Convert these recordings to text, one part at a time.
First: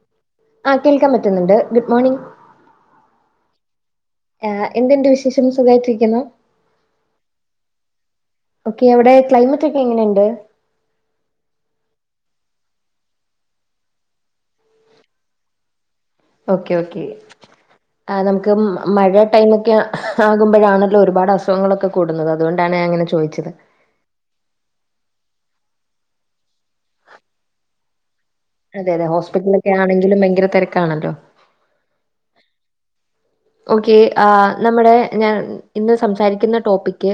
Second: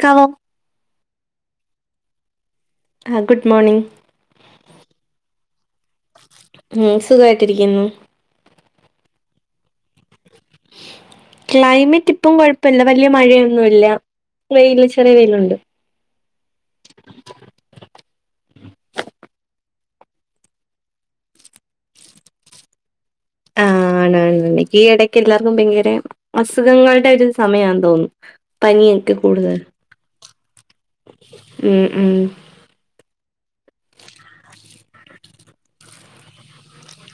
ക്കാവം ആഹ് കേൾക്കാൻ പറ്റുന്നുണ്ട് ഗുഡ് മോർണിംഗ് ആഹ് ഗുഡ് മോർണിംഗ് ആഹ് എന്തെണ്ട് വിശേഷം സുഖായിട്ടിരിക്കുന്നു ഉം സുഖായിട്ടിരിക്കുന്നു ഓക്കെ അവിടെ ക്ലൈമറ്റ് ഒക്കെ എങ്ങനെയുണ്ട്? ക്ലൈമറ്റ് ഇപ്പം കൊഴ്പ്പല്ല വല്ല്യ മഴയൊന്നുല്ല വെയില് ചെറിയ വെയിലുണ്ട് ഓക്കെ ഓക്കേ ആഹ് നമുക്ക് മഴ ടൈമൊക്കെ ആകുമ്പോഴാണല്ലോ ഒരുപാട് അസുഖങ്ങളൊക്കെ കൂടുന്നത് അതുകൊണ്ടാണ് ഞാൻ അങ്ങനെ ചൊ ചോയ്ച്ചത് ആണ് ആണ് ഇവക്ക് ഈ ഇടക്ക് എല്ലാർക്കും ഭയങ്കര അസുഖങ്ങളുടെ ഒരു സമയാന്ന് തോന്നുന്നു. അതെ അതെ പനിയൊക്കെ കൂടുതൽ ഹോസ്പിറ്റൽലൊക്കെ ആണെങ്കിലും ഭയങ്കരതിരക്കാണല്ലോ ഉം ഉം ഓക്കെ ആഹ് നമ്മുടെ ഞാൻ ഇന്ന് സംസാരിക്കുന്ന ടോപ്പിക്ക്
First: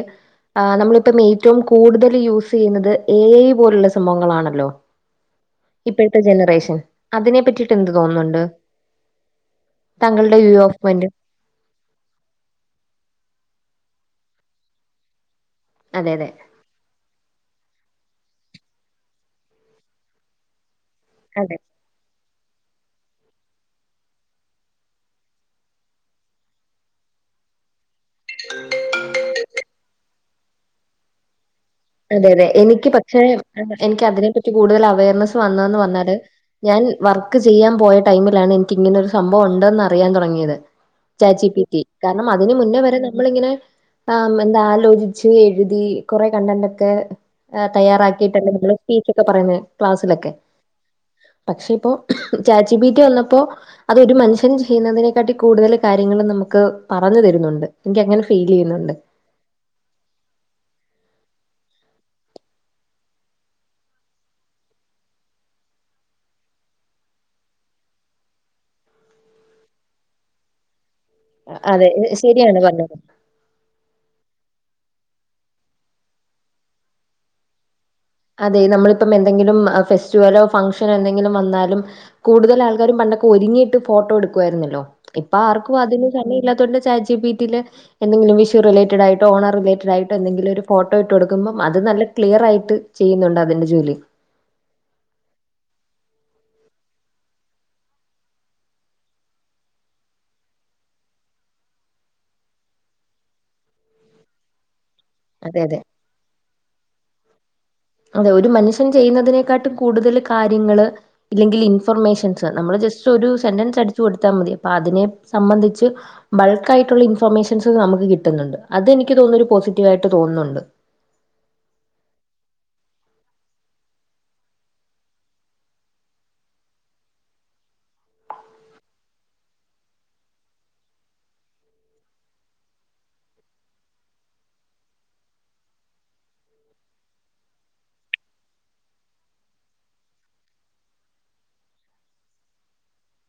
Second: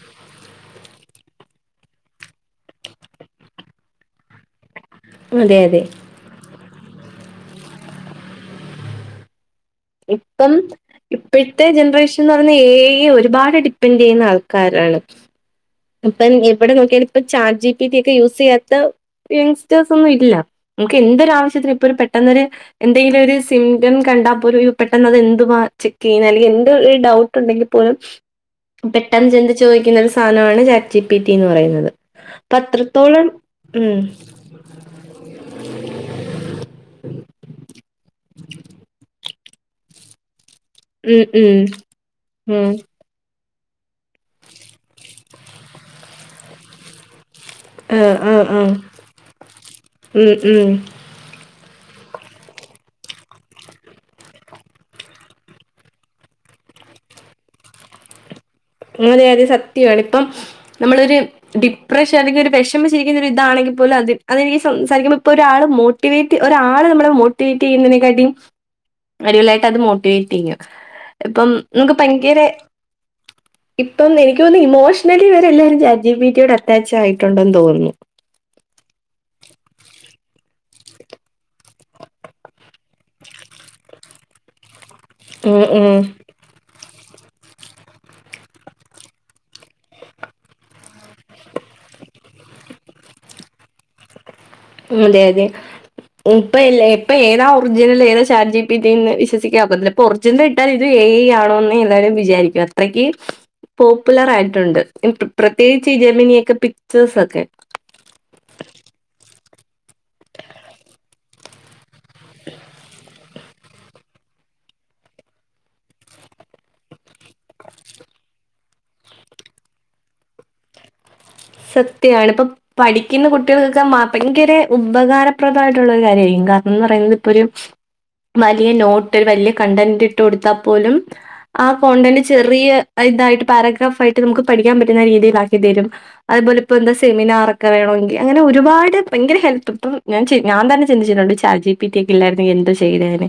ആഹ് നമ്മളിപ്പം ഏറ്റവും കൂടുതൽ യൂസ് ചെയ്യുന്നത് എ ഐ പോലുള്ള സംഭവങ്ങളാണല്ലോ അതെ അതെ ഇപ്പഴത്തെ ജനറേഷൻ അതിനെ പറ്റിയിട്ട് എന്ത് തോന്നുന്നുണ്ട്? താങ്കളുടെ വ്യൂ ഓഫ് പോയിന്റ് ഇപ്പഴത്തെ ജനറേഷൻ എന്ന് പറഞ്ഞ എ ഐ യെ ഒരുപാട് ഡിപ്പെൻഡ് ചെയ്യുന്ന ആൾക്കാരാണ് അതെ അതെ ഇപ്പം എവിടെ നോക്കിയാലും ഇപ്പ ചാറ്റ് ജി പി ടി ഒക്കെ യൂസ് ചെയ്യാത്ത യങ്സ്റ്റേഴ്സ് ഒന്നും ഇല്ല നമുക്ക് അതെ എന്തൊരാവശ്യത്തിനും ഇപ്പൊ ഒരു പെട്ടെന്നൊരു എന്തെങ്കിലും ഒരു സിംറ്റം കണ്ടാൽ പോലും പെട്ടെന്ന് അത് എന്തുവാ ചെക്ക് ചെയ്യുന്നെ അല്ലെങ്കിൽ എന്ത്‌ ഒരു ഡൗ ട്ടുണ്ടെങ്കിപോലും പെട്ടെന്ന് ചിന്തിച്ചു ചോയിക്കുന്ന ഒരു സാധനമാണ് ചാറ്റ് ജി പി ടി എന്ന് പറയുന്നത്. അതെ അതെ അപ്പൊ എനിക്ക് പക്ഷേ അത്രത്തോളം ഉം എനിക്ക് അതിനെപ്പറ്റി കൂടുതൽ അവയർനെസ്സ് വന്നതെന്ന് പറഞ്ഞാല് ഞാൻ വർക്ക് ചെയ്യാൻ പോയ ടൈമിലാണ് എനിക്ക് ഇങ്ങനെ ഒരു സംഭവം ഉണ്ടെന്ന് അറിയാൻ തുടങ്ങിയത് ഉം ഉം ചാറ്റ്ജിപിറ്റി കാരണം അതിന് ഉം മുന്നേ വരെ നമ്മളിങ്ങനെ ആ എന്താ ആലോചിച്ച് എഴുതി കൊറെ കണ്ടന്റ് ഒക്കെ ആഹ് ആഹ് തയ്യാറാക്കിയിട്ടല്ലേ ആഹ് നമ്മള് സ്പീച്ചൊക്കെ പറയുന്നത് ക്ലാസ്സിലൊക്കെ ഉം ഉം പക്ഷെ ഇപ്പോ ചാറ്റ്ജിബീറ്റി വന്നപ്പോ അതെ ഒരു മനുഷ്യൻ ചെയ്യുന്നതിനെക്കാട്ടിയും കൂടുതൽ കാര്യങ്ങൾ നമുക്ക് പറഞ്ഞു തരുന്നുണ്ട് എനിക്ക് അങ്ങനെ ഫീൽ ചെയ്യുന്നുണ്ട് അതെ അതെ സത്യമാണ് ഇപ്പം നമ്മളൊരു ഡിപ്രഷൻ അല്ലെങ്കിൽ ഒരു വിഷമിച്ചിരിക്കുന്ന ഒരു ഇതാണെങ്കിൽ പോലും അത് അതെനിക്ക് സംസാരിക്കുമ്പോ ഇപ്പോൊ ഒരാള് മോട്ട് മോട്ടിവേറ്റ് ഒരാള് നമ്മെളെ മോട്ടിവേറ്റ് ചെയ്യുന്നതിനെക്കാട്ടിയ്യും അടിപൊളി ആയിട്ട് അത് മോട്ടിവേറ്റ് ചെയ്യും ഇപ്പം നമുക്ക് ഭയങ്കര ശരിയാണ് അതെ ഇപ്പൊ എനിക്കത്തോന്നുന്നു ഇമോഷണലി ഇവരെല്ലാരും ചാറ്റ്ജിബിറ്റിയോട് അറ്റാച്ച് ആയിട്ടുണ്ടെന്ന് തോന്നുന്നു അതെ നമ്മളിപ്പം എന്തെങ്കിലും ഫെസ്റ്റിവലോ ഫങ്ക്ഷനോ എന്തെങ്കിലും വന്നാലും കൂടുതൽ ആൾക്കാരും പണ്ടൊക്കെ ഒരുങ്ങിയിട്ട് ഫോട്ടോ എടുക്കുആയിരുന്നല്ലോ ഇപ്പൊ ഉം ആർക്കും ഉം. അതിന് സമയം ഇല്ലാത്തോണ്ട് ചാറ്റ്ജിബിറ്റിയിൽ എന്തെങ്കിലും വിഷു റിലേയേറ്റഡ് ആയിട്ടോ ഓണം റിലേറ്റഡ് ആയിട്ടോ എന്തെങ്കിലും ഒരു ഫോട്ടോ ഇട്ടുക്കൊടുക്കുമ്പോ അത് നല്ല ക്ലിയർയായിട്ട് ചെയ്യുന്നുണ്ട് അതിൻ്റെ ജോലി അതെ അതെ ഉം ഇപ്പൊ ഇല്ലേ ഇപ്പൊ ഏതാ ഒറിജിനൽ ഏതാ ചാറ്റ് ജി പി ടി ന്ന് വിശ്വസിക്കാന് ഒക്കത്തില്ല ഒറിജിനൽ ഇട്ടാൽ ഇത് എ ഐ ആണോന്ന് എല്ലാരും വിചാരിക്കും അത്രക്ക് പോപ്പുലർ ആയിട്ടുണ്ട് അതെ അതെ. പ്രത്യേകിച്ച് ഈ ജമിനിയൊക്കെ പിചേഴ്‌സ് ഒക്കെ അതെ ഒരു മനുഷ്യൻ ചെയ്യുന്നതിനേക്കാട്ടി കൂടുതൽ കാര്യങ്ങള് ഇല്ലെങ്കിൽ ഇൻഫർമേഷൻസ് നമ്മള് ജസ്റ്റ് ഒരു സെന്റൻസ് അടിച്ചു കൊടുത്താൽ മതി അപ്പൊ അതിനെ സംബന്ധിച്ച് ബൾക്ക് ആയിട്ടുള്ള ഇൻഫർമേഷൻസ് നമുക്ക് കിട്ടുന്നുണ്ട് അത്‌ എനിക്ക് തോന്നുന്ന് ഒരു പോസിറ്റീവ് ആയിട്ട് തോന്നുന്നുണ്ട് സത്യാണ് ഇപ്പൊ പഠിക്കുന്ന കുട്ടികൾക്കൊക്കെ ഭയങ്കര ഉപകാരപ്രദമായിട്ടുള്ള ഒരു കാര്യമായിരിക്കും കാരണം എന്ന് പറയുന്നത് ഇപ്പൊ ഒരു വലിയ നോട്ട് വലിയ കണ്ടന്റ് ഇട്ടുക്കൊടുത്താൽ പോലും ആ കോണ്ടന്റ് ചെറിയ ഇതായിട്ട് പാരഗ്രാഫ് ആയിട്ട് നമുക്ക് പഠിക്കാൻ പറ്റുന്ന രീതിയിലാക്കിത്തരും അതുപോലെ ഇപ്പൊ എന്ത സെമിനാറൊക്കെ വേണെങ്കിൽ അങ്ങനെ ഒരുപാട് ഭയങ്കര ഹെല്പ് ഇപ്പൊ ഞാൻ ഞാൻ തന്നെ ചിന്തിച്ചിട്ടുണ്ട് ചജിപിറ്റി ഒക്കെ ഇല്ലായിരുന്ന് എങ്കിൽ എന്ത് ചെയ്തേന്നെ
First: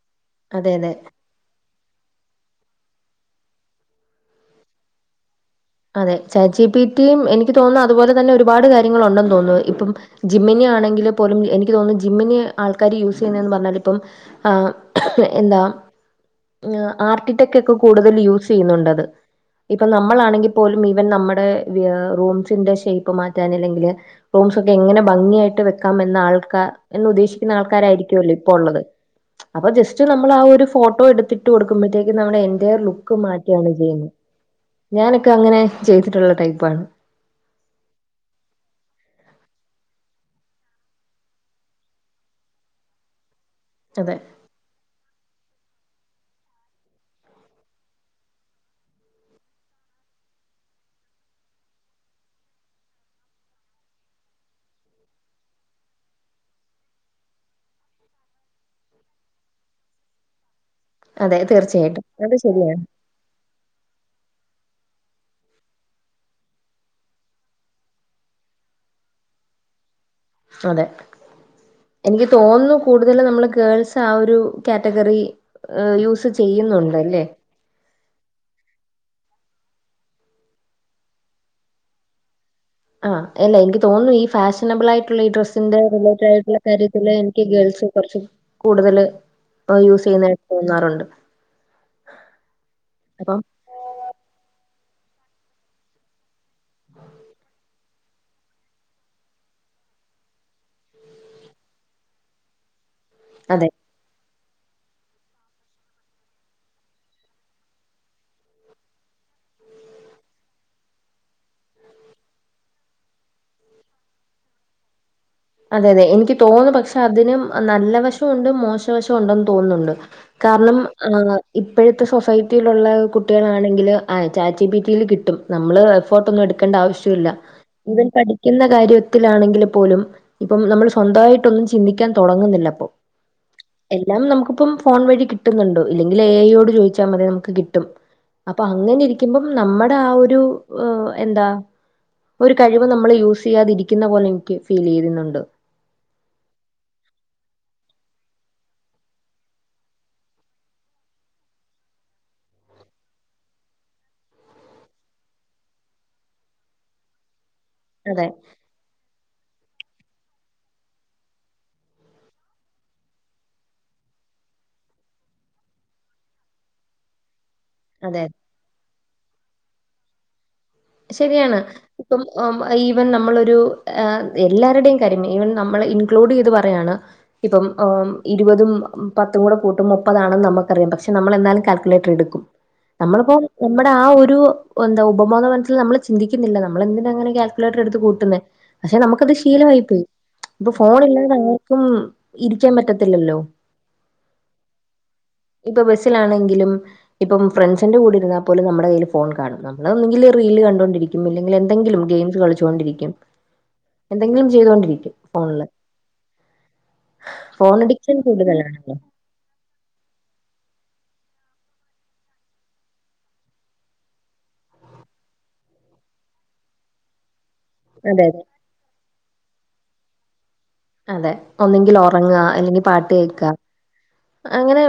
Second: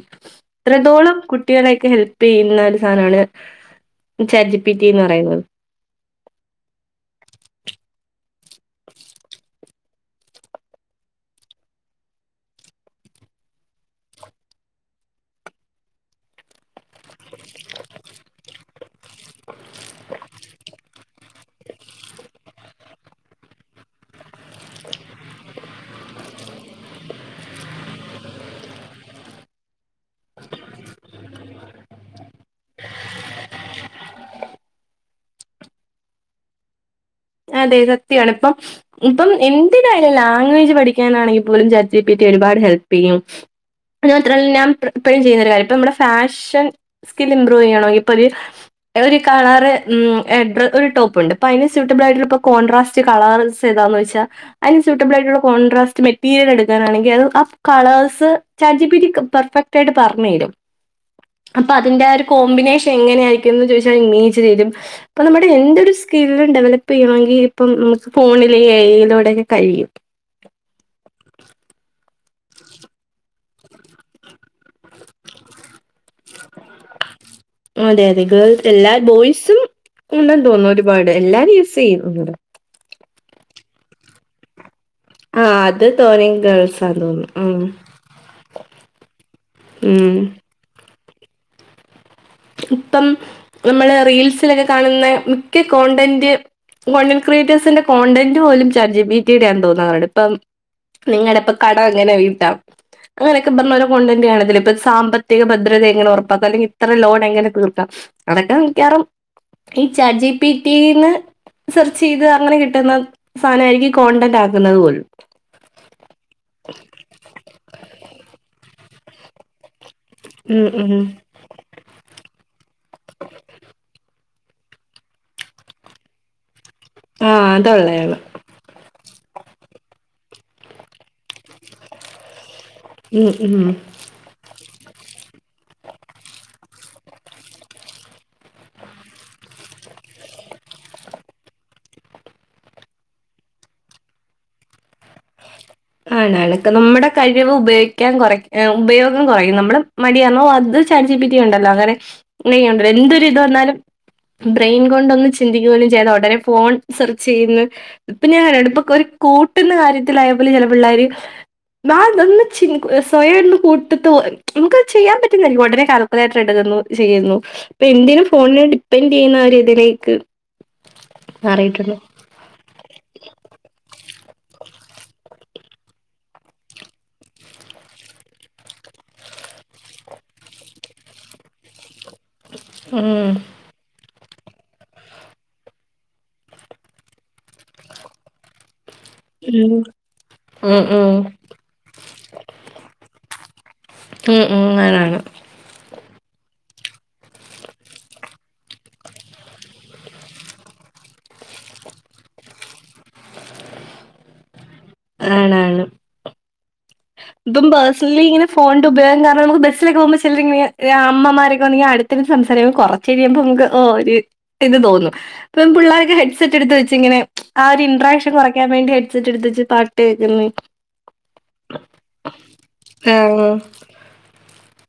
അതെ അതെ. ഇത്രത്തോളം കുട്ടികളെയക്കെ ഹെൽപ് ചെയ്യുന്ന ഒരു സാധനമാണ് ചാറ്റ് ജിപ്പിറ്റി എന്ന് പറയുന്നത് അതെ ചജിപ്പിറ്റിയും എനിക്ക് തോന്നുന്നു അതുപോലെ തന്നെ ഒരുപാട് കാര്യങ്ങളും ഉണ്ടെന്ന് തോന്നുന്നു ഇപ്പം ജിമിനി ആണെങ്കില് പോലും എനിക്ക് തോന്നുന്നു ജിമിനി ആൾക്കാര് യൂസ് ചെയ്യുന്നതന്ന് പറഞ്ഞാൽ ഇപ്പം ആ എന്താ ആർട്ടിടെക് ഒക്കെ കൂടുതൽ യൂസ് ചെയ്യുന്നുണ്ട് അത്‌ ഇപ്പം നമ്മളാണെങ്കിൽ പോലും ഈവൻ നമ്മുടെ റൂംസ്ന്റെ ഷേപ്പ് മാറ്റാൻ അല്ലെങ്കിൽ റൂംസ് ഒക്കെ എങ്ങനെ ഭംഗിയായിട്ട് വെക്കാം എന്ന ആൾക്കാർ എന്ന് ഉദ്ദേശിക്കുന്ന ആൾക്കാരായിരിക്കുവല്ലോ ഇപ്പ ഉള്ളത് അപ്പൊ ജസ്റ്റ് നമ്മൾ ആ ഒരു ഫോട്ടോ എടുത്തിട്ട് കൊടുക്കുമ്പോഴത്തേക്കും നമ്മുടെ എന്റയർ ലുക്ക് മാറ്റിയാണ് ചെയ്യുന്നത് ഞാനൊക്കെ അങ്ങനെ ചെയ്തിട്ടുള്ള ടൈപ്പാണ് അതെ സത്യാണ് ഇപ്പം ഇപ്പം എന്തിനായാലും ലാംഗ്വേജ് പഠിക്കാനാണെങ്കിൽ പോലും ചാറ്റ്ജിപ്പിറ്റി ഒരുപാട് ഹെൽപ് ചെയ്യും [inaudible] അത് മാത്രമല്ല ഞാൻ ഇപ്പോഴും ചെയ്യുന്ന ഒരു കാര്യം ഇപ്പം നമ്മുടെ ഫാഷൻ സ്കിൽ ഇമ്പ്രൂവ് ചെയ്യണമെങ്കിൽ ഇപ്പൊ ഒരു ഒരു കളർ എഡ്ര ഒരു ടോപ്പ് ഇണ്ട് അപ്പൊ അതിന് സ്യൂട്ട് സ്യൂട്ടാബിൽ ആയിട്ടുള്ള ഇപ്പൊ കോൺട്രാസ്റ്റ് കളർസ് ഏതാ എന്ന് ചോദിച്ചാൽ അതിന് സൂട്ടബിൾ ആയിട്ടുള്ള കോൺട്രാസ്റ്റ് മെറ്റീരിയൽ എടുക്കാനാണെങ്കിൽ അത് ആ കളേഴ്സ് ചാറ്റ്ജിപ്പിറ്റി പെർഫെക്റ്റ് ആയിട്ട് പറഞ്ഞ് തരും അതെ അപ്പൊ തീർച്ചയായിട്ടും അതിന്റെ ആ ഒരു അത് ശരിയാണ്. കോമ്പിനേഷൻ എങ്ങനെയായിരിക്കും ന്ന് ചോദിച്ചാൽ ഇമേജ് തെരും. അപ്പം നമ്മുടെ എന്തൊരു സ്കിലും ഡെവലപ്പ് ഇപ്പം ചെയണമെങ്കിൽ ഇപ്പം നമുക്ക് ഫോണിലെ എ ഐ യിലൂടെയൊക്കെ കഴിയും അതെ എനിക്ക് തോന്നുന്നു. കൂടുതല് നമ്മള് ഗേൾസ് ആ ഒരു കാറ്റഗറി യൂസ് ചെയ്യുന്നുണ്ടല്ലേ അതെ അതെ ഗേൾസ് എല്ലാ ബോയ്സും ഉണ്ടെന്ന് തോന്നുന്നു ഒരുപാട്. എല്ലാരും യൂസെയ്യും അവരുടെ ആഹ് അല്ല എനിക്ക് തോന്നുന്നു. ഈ ഫാഷ് നബിൾ ആയിട്ടുള്ള ഈ ആ ഡ്രസ്സിന്റെ അത് തോനെ റിലേറ്റടായിട്ടുള്ള ഗേൾസാ കാര്യത്തില് തോന്നുന്നു എനിക്ക് ഉം ഗേൾസ് കൊർച്ച് കൂടുതല് യൂസ് ഉം ചെയ്യുന്ന് തോന്നാറുണ്ട് ഇപ്പം അപ്പം നമ്മള് റീൽസിലൊക്കെ കാണുന്ന മിക്ക കോണ്ടന്റ് കോണ്ടന്റ്റ് ക്രിയേറ്റേഴ്സിന്റെ കോണ്ടന്റ് പോലും ചാറ്റ് ജി പി ടി യടെ ആണെന്ന് തോന്നാറുണ്ട് ഇപ്പം നിങ്ങടെ പ്പ കട എങ്ങനെ വീട്ടാം അങ്ങനൊക്കെ അതെ [unintelligible] കൊണ്ടന്റ്ണതി ഇപ്പോ സാമ്പത്തിക ഭദ്രത എങ്ങനെ ഉറപ്പാക്കും അല്ലെങ്ക ൽ ഇത്ര ലോൺ ങ്ങനെ കൊടുക്കാം അതൊക്കെ മിക്കറും ഈ ചാജി പിറ്റീന്ന് സെർച്ച് ചെയ്ത് അങ്ങനെ കിട്ടുന്ന സാനമായിരിക്കും കോണ്ടന്റ് ആക്കുന്നത് പോലും അതെ അതെ, എനിക്ക് തോന്നുന്നു പക്ഷെ അതിനും നല്ല വശവുണ്ട് മോശവശവുണ്ടെന്ന് തോന്നുന്നുണ്ട് ഉം കാരണം ഉം ആഹ് ഇപ്പഴത്തെ സൊസൈറ്റിയിലുള്ള കുട്ടികളാണെങ്കിൽ ആ ചാറ്റ് ജി പി ടി ല്കിട്ടും നമ്മള് ഫോട്ടോ ഒന്നും എടുക്കേണ്ട ആവശ്യല്ല ആഹ് ഇവൻ അതുള്ളയാണ് പഠി ക്കുന്ന കാര്യത്തിലാണെങ്കിൽ പോലും ഇപ്പം നമ്മൾ സ്വന്തവായിട്ടൊന്നും ചിന്തിക്കാൻ തൊടങ്ങുന്നില്ല ഉം ഉം എല്ലാം നമുക്കിപ്പം ഫോൺ വഴി കിട്ടുന്നുണ്ട്. ഇല്ലെങ്കിൽ എ ഐ യോട് ചോദിച്ചാൽ മതി നമുക്ക് കിട്ടും. അപ്പ അങ്ങനെ ഇരിക്കുമ്പം നമ്മടാ ഒരു ഹ് എന്ത ഒരു കഴിവ് നമ്മള് യൂസ് ചെയ്യാതിരിക്കുന്ന പോലെ എനിക്ക് ഫീൽ ചെയ്യുന്നുണ്ട് ആണാ ആളക്കെ നമ്മടെ കഴിവ് ഉപയോഗിക്കാൻ കുറ ഏഹ് ഉപയോഗം കൊറയും നമ്മുടെ മടികാരണം അത് ചാറ്റ് ജി പി റ്റി കണ്ടല്ലോ അങ്ങനെ എന്തൊരിത് വന്നാലും ബ്രെയിൻ കൊണ്ടൊന്ന് ചിന്തിക്കുകയെന്നും ചെയ്യാതെ ഉടനെ ഫോൺ സെർച്ച് ചെയ്യുന്ന് ഇപ്പൊ അതെ ഞാൻ ഇപ്പൊ ഒരു കൂട്ടുന്ന കാര്യത്തിലായ പോലെ ചെല പിള്ളോര് ന തൊന്ന്ച്ചി സ്വയംന്ന് കൂട്ടത്ത് നമുക്ക്ത് ചെയ്യാൻ പറ്റില്ല ഉടനെ കാൽ കുലേറ്റർ എടുക്കുന്നു. ചെയുന്നു ഇപ്പൊ അതെ എന്തിനും ഫോണിനെ ഡിപ്പെൻഡറ് ചെയ്യുന്ന ഒര്തിലേക്ക് ശരിയാണ് ഇപ്പം ഓ ഈവൻ നമ്മളൊരു ഏഹ് എല്ലാവരുടെയും കാര്യം ഈവൻ നമ്മളെ ഇൻക്ലൂഡ് ചെയ്ത് പറയാണ് ഇപ്പം ഓ ഇരുപതും പത്തും കൂടെ കൂട്ടുമ്പോ മുപ്പതാണെന്ന് നമുക്കറിയാം പക്ഷെ നമ്മൾ എന്നാലും കാൽക്കുലേറ്റർ എടുക് ക്കും, ഉം. നമ്മളിപ്പോ നമ്മുടെ ആ ഒരു എന്താ ഉപബോധ മന ൽ നമ്മള് ചിന്തിക്കുന്നില്ല നമ്മളെന്തിനാ ഇങ്ങനെ കാൽക്കുലേറ്റർ എടുത്ത് കൂട്ടുന്നേ പക്ഷെ നമുക്കത് ഉം. ശീലമായി പോയി ഇപ്പൊ ഉം. ഉം. ഉം. ഫോണില്ലാതെ ആർക്കും ഇരിക്കാൻ പറ്റത്തില്ലല്ലോ [unintelligible] ഇപ്പൊ ബസ്സിലാണെങ്കിലും ഇപ്പം ഫ്രണ്ട്സിന്റെ കൂടെ ഇരുന്നാ പോലും നമ്മുടെ കയ്യിൽ ഫോൺ കാണും. നമ്മള ഒന്നുങ്കിൽ റീല് കണ്ടോണ്ടിരിക്കും. ഇല്ലെങ്കിൽ എന്തെങ്കിലും ഗെയിംസ് കളിച്ചോണ്ടിരിക്കും എന്തെങ്കിലും ചെയ്തോണ്ടി രിക്കും ഫോൺല് ആണാണ്. ഇപ്പം അഡിക്ഷൻ പേഴ്സണലി ഇങ്ങനെ ഫോന്റെ കൂടുതലാണല്ലോ ഉപയോഗം കരണം നമുക്ക് ബസ്സ് ലൊക്കെപോകുമ്പ [unintelligible] അമ്മമാരെക്കെണ്ടെ അടുത്ത് ഇരുന്ന്സംസാരിക്കും കൊറച്ച്ഴിയുമ്പോ നമക്ക്ഓ ഒരു ഇത് തോന്നും. പ്പം പിള്ളാരൊക്കെ ഹെഡ്സെറ്റ് എടുത്ത് വെച്ചിങ്ങനെ ആ ഒരു അതെ ഇൻറട്രാക്ഷൻ അതെ കുറയ്ക്കാൻ വേണ്ടി ഹെഡ്സെറ്റ് എടുത്ത് വെച്ച് പാട്ട് കേക്ക്ന്ന് അതെ.. ഒന്നെങ്കിൽ ഒറങ്ങാ അല്ലെങ്കിൽ പാട്ട് കേക്ക.. ആഹ് അങ്ങനെ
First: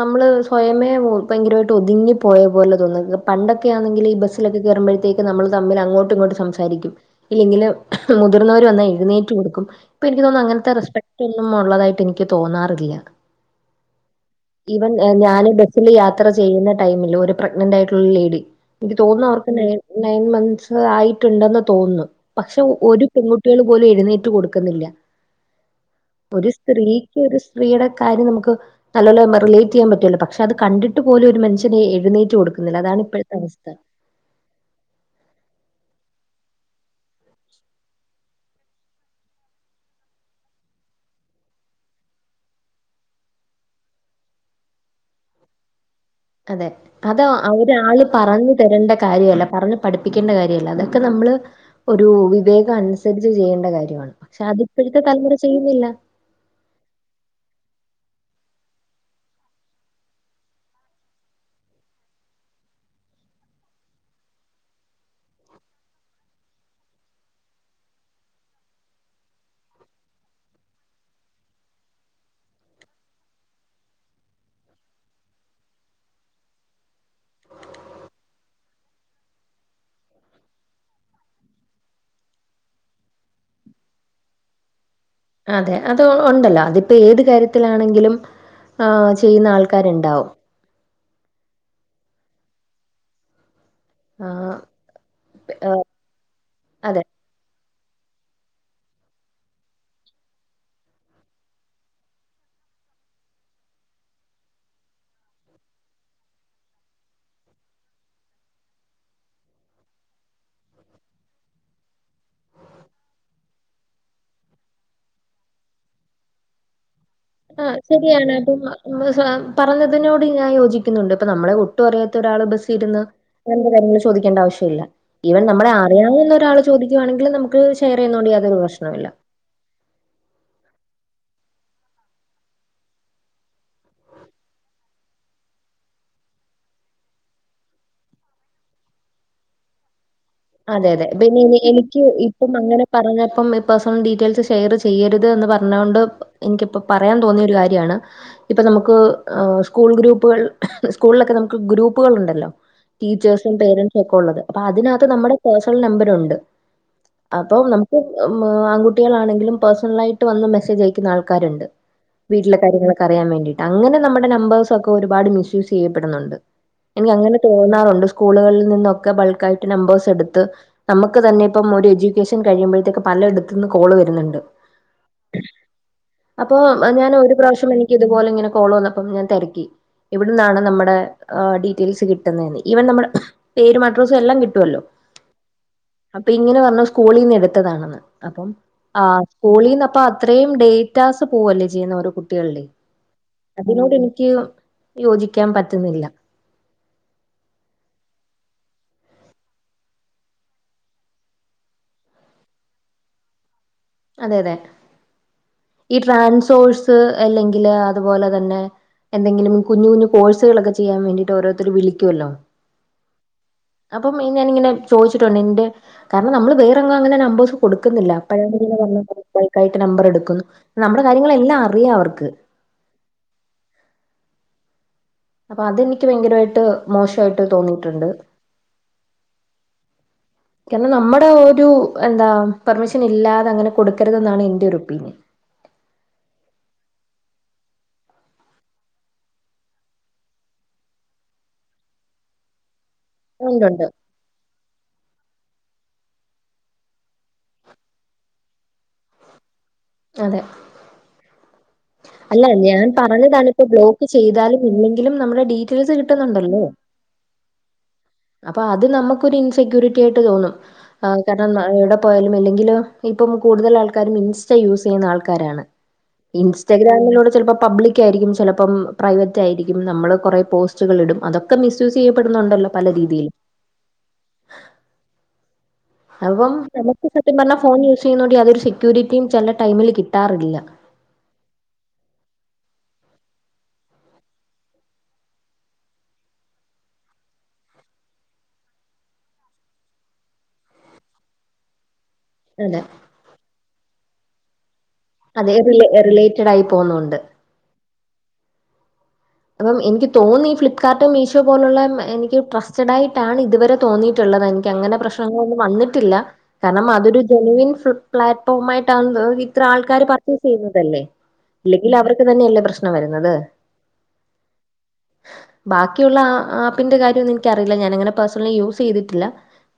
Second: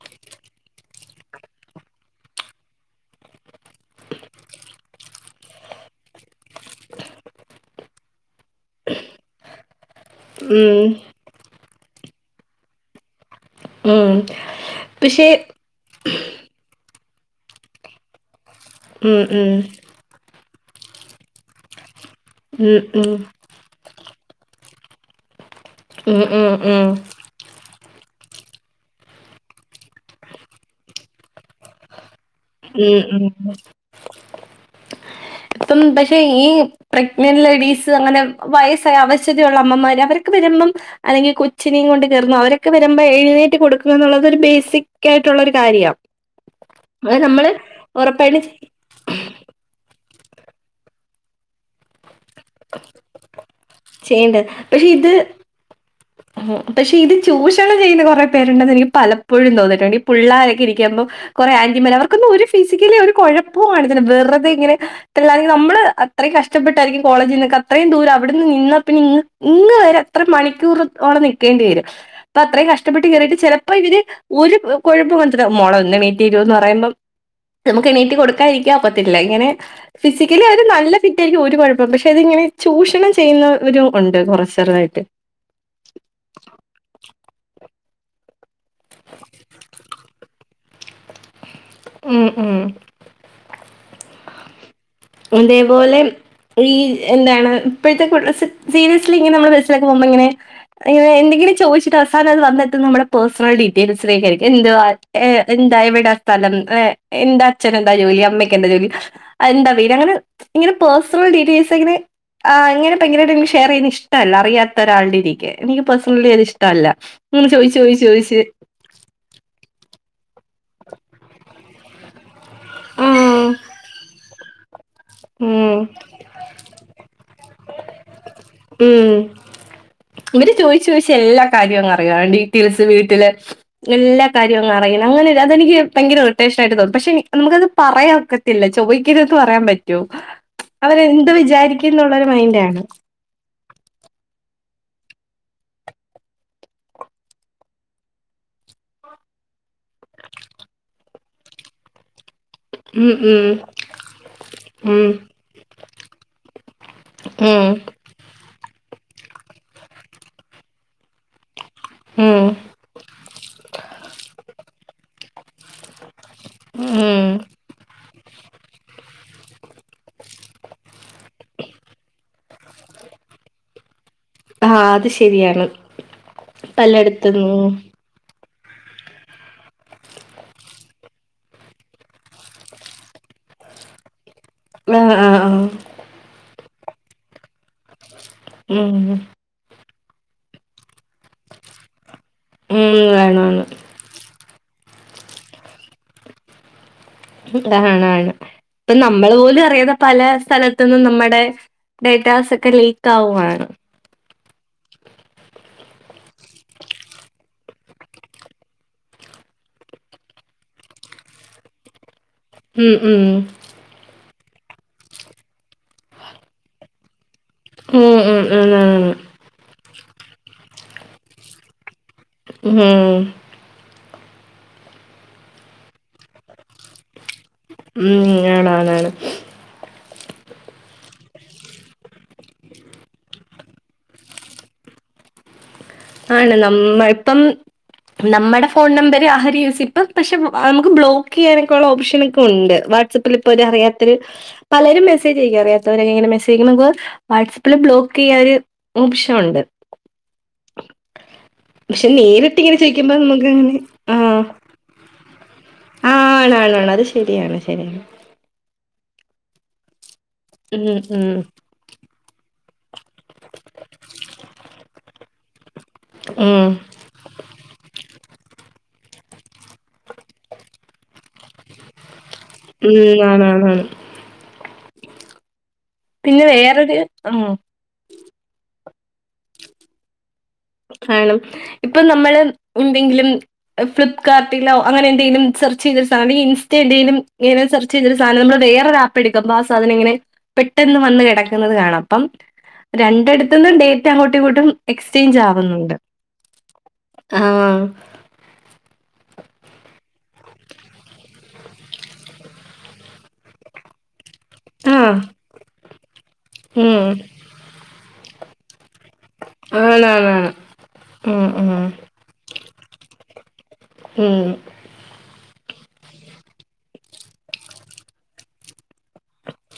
നമ്മള് സ്വയമേ ഭയങ്കരമായിട്ട് ഒതുങ്ങി പോയ പോലെ തോന്ന പണ്ടൊക്കെ ആണെങ്കിൽഈ ബസിലൊക്കെ കേറുമ്പഴത്തേക്ക് നമ്മള് തമ്മിലങ്ങോട്ടും ഇങ്ങോട്ടും സം സാരിക്കും. ഇല്ലെങ്കില് മുതിർന്നവര് വന്ന എഴുന്നേറ്റ് കൊടുക്കും. ഇപ്പെനിക്ക് തോന്നുന്നു. അങ്ങനത്തെ ഉം റസ്പെക് ട്ടൊന്നും ഉള്ളതായിട്ട് എനിക്ക് തോന്നാറില്ല. ഉം ഈവൻ എ പക്ഷെ ഞാന് ബെ സ്സില് യാത്ര ചെയ്യുന്ന ടൈമില്, ഒരു പ്രഗ്നന്റ് ആയിട്ടുള്ള ലേഡി, എനിക്ക് ഉം തോന്നുന്നു അവർക്ക് ഉം നെ നയൻ മന്ത്സ് ആയിട്ടുണ്ടെന്ന് തോന്നുന്നു പക്ഷെ ഉം ഒരു ഉം പെൺകുട്ടി കുട്ടികൾ പോലും എഴുന്നേറ്റ് കൊടുക്കുന്നില്ല ഉം ഒരു ഉം ഉം സ്ത്രീക്ക് ഒരു സ്ത്രീയുടെ കാര്യം നമുക്ക് നല്ലോല റിലേറ്റ് ചെയ്യാൻ പറ്റുല്ലൊ പക്ഷെ അത് കണ്ടിട്ട് പോലും ഒരു മനുഷ്യര് എഴുന്നേറ്റ് കൊടു ഇവിടെ അതാണ് ഉം ഉം ഇപ്പോഴത്തെ അവസ്ഥ ഇപ്പം പക്ഷെ ഈ പ്രഗ്നന്റ് ലേഡീസ് അങ്ങനെ വയസ്സായ അവശതയുള്ള അമ്മമാര് അവരൊക്കെ വരുമ്പം അല്ലെങ്കി കൊച്ചിനേം കൊണ്ട് കേറുന്ന അവരൊക്കെ വരുമ്പോ എഴുന്നേറ്റ് കൊടുക്കുക എന്നുള്ളത് ഒരു ബേസിക് ആയിട്ടുള്ള ഒരു കാര്യാ അതെ അതാ അ ഒരാള് ഉറപ്പായിട്ടും പറഞ്ഞു തരേണ്ട കാര്യല്ല പറഞ്ഞു പഠിപ്പിക്കണ്ട കാര്യല്ല അതൊക്കെ നമ്മള് ഒരു വിവേകം അനുസരിച്ച് ചെയ്യേണ്ട കാര്യമാണ് പക്ഷെ ചെയ്യേണ്ടത് അതിപ്പോഴത്തെ ഇത് തലമുറ ചെയ്യുന്നില്ല പക്ഷെ ഇത് ചൂഷണം ചെയ്യുന്ന കൊറേ പേരുണ്ടെന്ന് എനിക്ക് പലപ്പോഴും തോന്നിട്ടുണ്ട് ഈ പുള്ളോരൊക്കെ ഇരിക്കുമ്പോ കൊറെ ആന്റിമാര് അവർക്കൊന്നും ഒരു ഫിസിക്കലി ഒരു കുഴപ്പോം കാണത്തില്ല വെറുതെ ഇങ്ങനെ ഇത്രയും നാള് നമ്മള് അത്രയും കഷ്ടപ്പെട്ടായിരിക്കും കോളേജിന്നൊക്കെ അത്രയും ദൂരം അവിടുന്ന് നിന്നാ പിന്നെ ഇങ് ഇങ് വരെ അത്ര മണിക്കൂർ ഓടെ നിക്കേണ്ടി വരും അപ്പൊ അത്രയും കഷ്ടപ്പെട്ട് കേറിട്ട് ചിലപ്പോ ഇവര് ഒരു കൊഴപ്പം കാണത്തില്ല മോളെ ഒന്ന്ണീറ്റരുവോ എന്ന് പറയുമ്പം നമുക്ക് എണീറ്റ് കൊടുക്കാ ഇരിക്കാ ഒക്കത്തില്ല ഇങ്ങനെ ഫിസിക്കലി അവര് നല്ല ഫിറ്റ് ആയിരിക്കും ഒരു കുഴപ്പം പക്ഷെ അതിങ്ങനെ ചൂഷണം ചെയ്യുന്നവരും ഉണ്ട് കുറച്ചെറുതായിട്ട് അതെ അത് ഉണ്ടല്ലോ അതിപ്പോ ഏത് കാര്യത്തിലാണെങ്കിലും ആഹ് ചെയ്യുന്ന ആൾക്കാരിണ്ടാവും ഉം ഉം ആഹ് അതേപോലെ ഈ അതെ എന്താണ് ഇപ്പഴ്ത്തെ കൂട്ട് സീരിയസ്ലി ഇങ്ങനെ നമ്മള് ബസ്സിലൊക്കെ പോകുമ്പോ ഇങ്ങനെ യ്യോ എന്തെങ്കിലും ചോദിച്ചിട്ട് അവസാനത് വന്നെത്തുന്ന നമ്മുടെ പേഴ്സണൽ ഡീറ്റെയിൽസിലേക്കാ എന്തുവാ ഏഹ് എന്താ എവിടാ സ്ഥലം എന്താ അച്ഛനെന്താ ജോലി അമ്മയ്ക്കെന്താ ജോലി എന്താ വീട് ഇങ്ങനെ പേഴ്സണൽ ഡീറ്റെയിൽസ് അങ്ങനെ ആഹ് അങ്ങനെ ഭയങ്കരട്ടെനിക്ക് ഷെയർ ചെയ്യുനെഇഷ്ടല്ല അിയാത്ത ഒരാളുടരിക്കെ എനിക്ക് പേഴ്സണലി അത് ഇഷ്ടല്ല ഉം ആഹ് ചോയിച്ചു ചോയിച്ച് ശരിയാണ്. ചോദിച്ചു ഇപ്പം പറഞ്ഞതിനോട് ഞാൻ യോജിക്കുന്നുണ്ട് ഇപ്പ നമ്മളെ ഒട്ടും അറിയാത്ത ഒരാൾ ബസ് ന്ന് ഉം അങ്ങനത്തെ കാര്യങ്ങള് ചോദിക്കേണ്ട ആവശ്യല്ല ഈവൻ നമ്മളെ ഉം ആറി ആങ്ങനൊരാള് ചോദിക്കുവാണങ്കില് നുക്ക് ഷെയർ ചെയ്യുന്ന കൊണ്ട് യാ ഉം ഇവര് ചോദിച്ചു ചോദിച്ച് എല്ലാ കാര്യവും അങ്ങ് അറിയു ഡീറ്റെയിൽസ് വീട്ടിലെ എല്ലാ കാര്യവും അങ് അറിയണം അങ്ങനെ ഒരു അതെനിക്ക് ഭയങ്കര ഇറിട്ടേഷനായിട്ട് തോന്നും പക്ഷെ നമുക്കത് പറയാൻക്കെ ത്തില്ല ചോയിക്കുന്നത് പറയാൻ പറ്റോ അതെ അതെ പിന്നെ എനിക്ക് ഇപ്പം മൈൻഡാണ് അങ്ങനെ പറഞ്ഞപ്പം പേഴ്സണൽ ഡീറ്റെയിൽസ് ഷെയർ ചെയ്യരുത് എന്ന് പറഞ്ഞ കൊണ്ട് എനിക്കിപ്പോ പറയാൻ തോന്നിയ ഒരു കാര്യമാണ് ഇപ്പൊ നമുക്ക് സ്കൂൾ ഗ്രൂപ്പുകൾ സ്കൂളിലൊക്കെ നമുക്ക് ഗ്രൂപ്പുകൾ ഉണ്ടല്ലോ ഉം ഉം ടീച്ചേഴ്സും പേരൻ്റസും ഒക്കെ ഉള്ളത് അപ്പൊ അതിനാത്ത് ഉം നമ്മുടെ പേഴണൽ നമ്പരൊണ്ട് അപ്പോ ഉം നമ ആൺകുട്ടികളാണെങ്കിലും പേഴ്സണലായിട്ട് വന്ന് മെസ്സേജ് അയക്കുന്ന ആൾക്കാരുണ്ട് ഉം വീട്ടിലെ കാര്യങ്ങളൊക്കെ അറിയാൻ വേണ്ടിയിട്ട് അങ്ങനെ നമ്മുടെ നമ്പേഴ്സ് ഒക്കെ ഒരുപാട് മിസ് യുസ് ചെയ്യപ്പെടുന്നുണ്ട് എനിക്ക് ഉം. അങ്ങനെ തോന്നാറുണ്ട് സ്കൂളുകളിൽ നിന്നൊക്കെ ബൾക്കായിട്ട് നമ്പേഴ്സ് എടു ത്ത് നമുക്ക് തന്നെ ഇപ്പം ഒരു എഡ്യൂക്കേഷൻ കഴിയുമ്പോഴത്തേക്കാ പലയിടത്തു നിന്ന് കോള് വരുന്നുണ്ട് ആ അത് ശരിയാണ് അപ്പൊ ഞാന് ഒരു പലയിടത്തുനിന്ന് പ്രാവശ്യം എനി ഇതുപലെങ്ങനെ കോള് വന്നപ്പം ഞാൻ തിരക്കി എവിടുന്നാണ് നമ്മുടെ ഡീറ്റെയിൽസ് കിട്ടുന്നെന്ന് ഈവൻ നമ്മുടെ പേരും അഡ്രസ്സും എല്ലാം കിട്ടുമല്ലോ ആഹ് ആഹ് ആഹ് അപ്പൊ ഇങ്ങനെ പറഞ്ഞു സ്കൂളിന്ന് എടുത്തതാണെന്ന് അപ്പം ഉം ആഹ് സ്കൂളീന്നപ്പ അത്രയും ഡേറ്റാസ് പോവല്ലേ ചെയ്യുന്നെ കു കുട്ടികളിലെ ഉം വേണമാണ് അതിനോട് എനിക്ക് യോജിക്കാൻ പറ്റുന്നില്ല തണാണ് ഇപ്പൊ നമ്മൾ പോലും അറിയാതെ പല സ്ഥലത്തുന്നും നമ്മടെ ഡേറ്റാസ് ഒക്കെ ലീക്ക് ആവുവാണ് അതെ അതെ ഈ ട്രാൻസോഴ്സ് അല്ലെങ്കില് അതുപോലെ തന്നെ എന്തെങ്കിലും കുഞ്ഞു കുഞ്ഞു കോഴ്സുകളൊക്കെ ചെയ്യാൻ വേണ്ടിട്ട് ഓരോരുത്തർ വിളിക്കുവല്ലോ ഉം ഉം അപ്പം ഞാനിങ്ങനെ ചോയിച്ചിട്ടുണ്ട് എന്റെ കാരണം നമ്മള് വേറെങ്ങും അങ്ങനെ നമ്പേഴ്സ് ഉം കൊടുക്കുന്നില്ല അപ്പഴ ഉം ഉം ആണ്. ബൾക്കായിട്ട് നമ്പർ എടുക്കുന്നു നമ്മുടെ കാര്യങ്ങളെല്ലാം അറിയാം അവർക്ക് ഉം അപ്പൊ അതെനിക്ക് ഭയങ്കരമായിട്ട് മോശമായിട്ട് തോന്നിയിട്ടുണ്ട് ഉം ആണാണാണ്. ആണ് ആണ്. കാരണം നമ്മുടെ ഒരു എന്താ പെർമിഷൻ ഇല്ലാതെ അങ്ങനെ കൊടുക്കരുതെന്നാണ് എന്റെ ഒരു ഒപ്പീനിയൻ ആണ് നമ്മ ഇപ്പം നമ്മുടെ ഫോൺ നമ്പര് ആരി യൂസ്പ്പം പക്ഷെ നമുക്ക് ബ്ലോക്ക് ചെയ്യാനൊക്കെള്ള ഓപ്ഷൻ ഒക്കെ ഉണ്ട് പ്പിൽ ഇപ്പോ ഉണ്ടുണ്ട് അറിയാത്തൊരു പലരും മെസേജ് അയക്കും അറിയാത്തവരക്കെങ്ങനെ മെസേജ് അയക്കുംമ്പോമക്ക് വാട്സആപ്പിൽ ബ്ലോക്ക് ചെയ്യാര് ഓപ്ഷനുണ്ട് അതെ പക്ഷെ അല്ല നേരിട്ടിങ്ങനെ ഞാൻ ചോയിക്കുമ്പോ പറഞ്ഞതാണ് ഇപ്പൊ നമുക്ക്ങ്ങനെ ബ്ലോക്ക് ആ ചെയ്താലും ഇല്ലെങ്കിലും നമ്മുടെ ഡീറ്റെയിൽസ് കിട്ടുന്നുണ്ടല്ലോ ആണാണ്ണ് അത് ശരിയാണ് ശരിയാണ് അപ്പൊ അത് നമുക്കൊരു ഇൻസെക്യൂരിറ്റി ആയിട്ട് തോന്നും ഉം ഉം കാരണം ഇവിടെ പോയാലും അല്ലെങ്കിലിൽ ഇപ്പം കൂടുതൽ ആൾക്കാരും ഇൻസ്റ്റ യൂസ് ചെയ്യുന്ന ആൾക്കാരാണ് ഉം ഇൻസ്റ്റാഗ്രാമിലൂടെ ചിലപ്പോ പബ്ലിക് ആയിരിക്കും ചിലപ്പം പ്രൈവറ്റ് ആയിരിക്കും നമ്മൾ കുറേ പോസ്റ്റുകൾ ഇടും അതൊക്കെ മിസ്സ്യൂസ് ചെയ്യപ്പെടുന്നുണ്ടല്ലോ പല ഉം രീതിയിലും ആണ്ണാണ് ആണ് പിന്നെ അപ്പം വേറൊരു നമുക്ക് സത്യം ഉം പറഞ്ഞാ ഫോൺ യൂസ് ചെയ്യുന്നോണ്ട് യാതൊരു സെക്യൂരിറ്റിയും ചില ടൈമില് കിട്ടാറില്ല ആണം ഇപ്പൊ നമ്മള് എന്തെങ്കിലും ഫ്ലിപ്കാർട്ടിലോ അങ്ങനെ എന്തെലും സെർച്ച് ചെയ്തൊരു സാനം ഇൻസ്റ്റ എന്തെലും തൊരു സാധനം നമ്മള് വേറൊരു ആപ്പ് എടുക്കുമ്പോ ആ സാധനം ഇങ്ങനെ പെട്ടെന്ന് വന്ന് കിടക്കുന്നത് കാണ അപ്പം അതെ രണ്ടടുത്തുന്നും ഡേറ്റ അങ്ങോട്ടും ഇങ്ങോട്ടും എക്സ്ചേഞ്ച് ആകും അതെ റിലേറ്റഡ് ആയി പോകുന്നുണ്ട് ആഹ് അപ്പം എനിക്ക് തോന്നി ഫ്ലിപ്കാർട്ട് മീഷോ പോലുള്ള എനിക്ക് ട്രസ്റ്റഡ് ആയിട്ടാണ് ഇതുവരെ തോന്നിയിട്ടുള്ളത് എനിക്ക് അങ്ങനെ ആഹ് പ്രശ്നങ്ങളൊന്നും വന്നിട്ടില്ല കാരണം ഉം അതൊരു ജെനുവിൻ പ്ലാറ്റ്ഫോ ആയിട്ടാണ ഇത്ര ആൾക്കാര് പർച്ചേസ് ആണാണാണ്. ചെയ്യുന്നതല്ലേ ഉം ഉം ഇല്ലെങ്കിൽ അവർക്ക് തന്നെയല്ലേ പ്രശ്നം വരുന്നത് ഉം ബാക്കിയുള്ള ആപ്പിന്റെ കാര്യം ഒന്നും എനിക്കറിയില്ല ഞാനങ്ങനെ പേഴ്സണലീ യൂസ് ചെയ്തിട്ട്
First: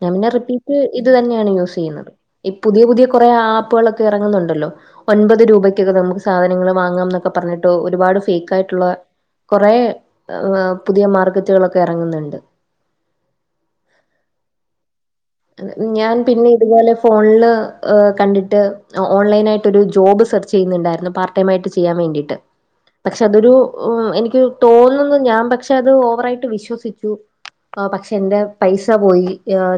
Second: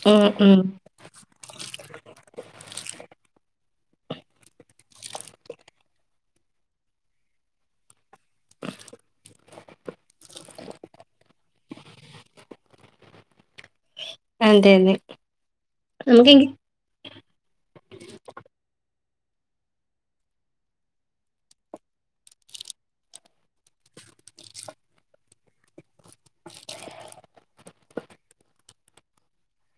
ഞാൻ ഉം ഉം റിപ്പീറ്റ് ഇത് തന്നെയാണ് യൂസ് ചെയ്യുന്നത് ഈ പുതിയ പുതിയ കുറെേ ആപ്പുകളൊക്കെ ഇറങ്ങുന്നുണ്ടല്ലോ ഒൻപത് രൂപയ്ക്കൊക്കെ നമുക്ക് സാധനങ്ങൾ വാങ്ങാം എന്നൊക്കെ പറഞ്ഞിട്ട് ഒരുപാട് ഫേക്ക് ആയിട്ടുള്ള കോറേ പുതിയ മാർക്കറ്റുകളളോക്കെ ഇറങ്ങുന്നുണ്ട് അതെ അതെ ഞാൻ നമുക്കെങ്കി പിന്നെ ഇതുപോലെ ഫോണില് കണ്ടിട്ട് ഓൺലൈനായിട്ട് ഒരു ജോബ് സെർച്ച് ചെയ്യുന്നുണ്ടായിരുന്നു പാർട്ട് ടൈം ആയിട്ട് ചെയ്യാൻ വേണ്ടിയിട്ട് പക്ഷെ അതൊരു എനിക്ക് തോന്നുന്നു ഞാൻ പക്ഷെ അത് വറായിട്ട് വിശ്വസിച്ചു പക്ഷെ എന്റെ പൈസ പോയി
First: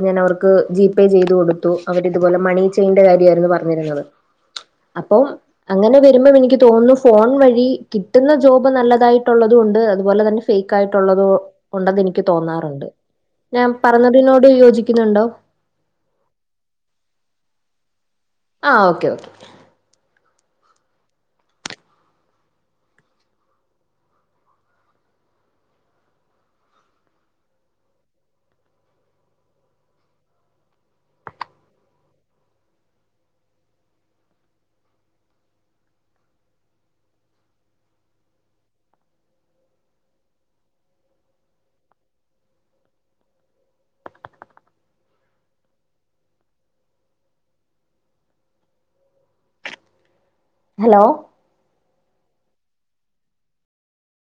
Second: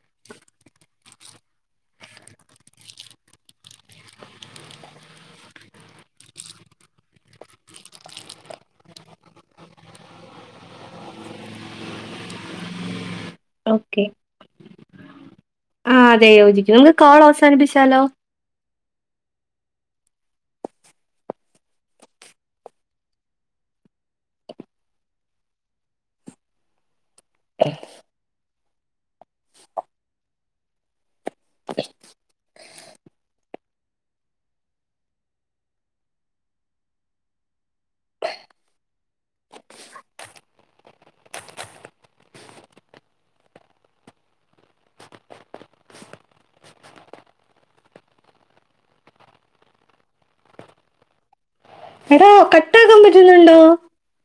ഞാൻ അവർക്ക് ജിപേ ചെയ്തു കൊടുത്തു അവര്തുപോലെ മണി ചെയിന്റെ കാര്യ ആയിരുന്നു പറഞ്ഞിരുന്നത് അപ്പം അങ്ങനെ വരുമ്പം എനിക്ക് തോന്നുന്നു ഫോൺ വഴി കിട്ടുന്ന ജോബ് നല്ലതായിട്ടുള്ളതോണ്ട് അതുപോലെ തന്നെ ഫേക്ക് ആയിട്ടുള്ളതോ ഉണ്ടെന്ന് എനിക്ക് തോന്നാറുണ്ട് ഞാൻ ഓക്കെ പറഞ്ഞതിനോട് യോജിക്കുന്നുണ്ടോ ആഹ് അതെ യോജിക്കുന്ന് കോള് അവസാനിപ്പിച്ചാലോ ആഹ് ഓക്കെ ഓക്കെ [inaudible] ഹലോ എഡോ കട്ടാക്കാൻ പറ്റുന്നുണ്ടോ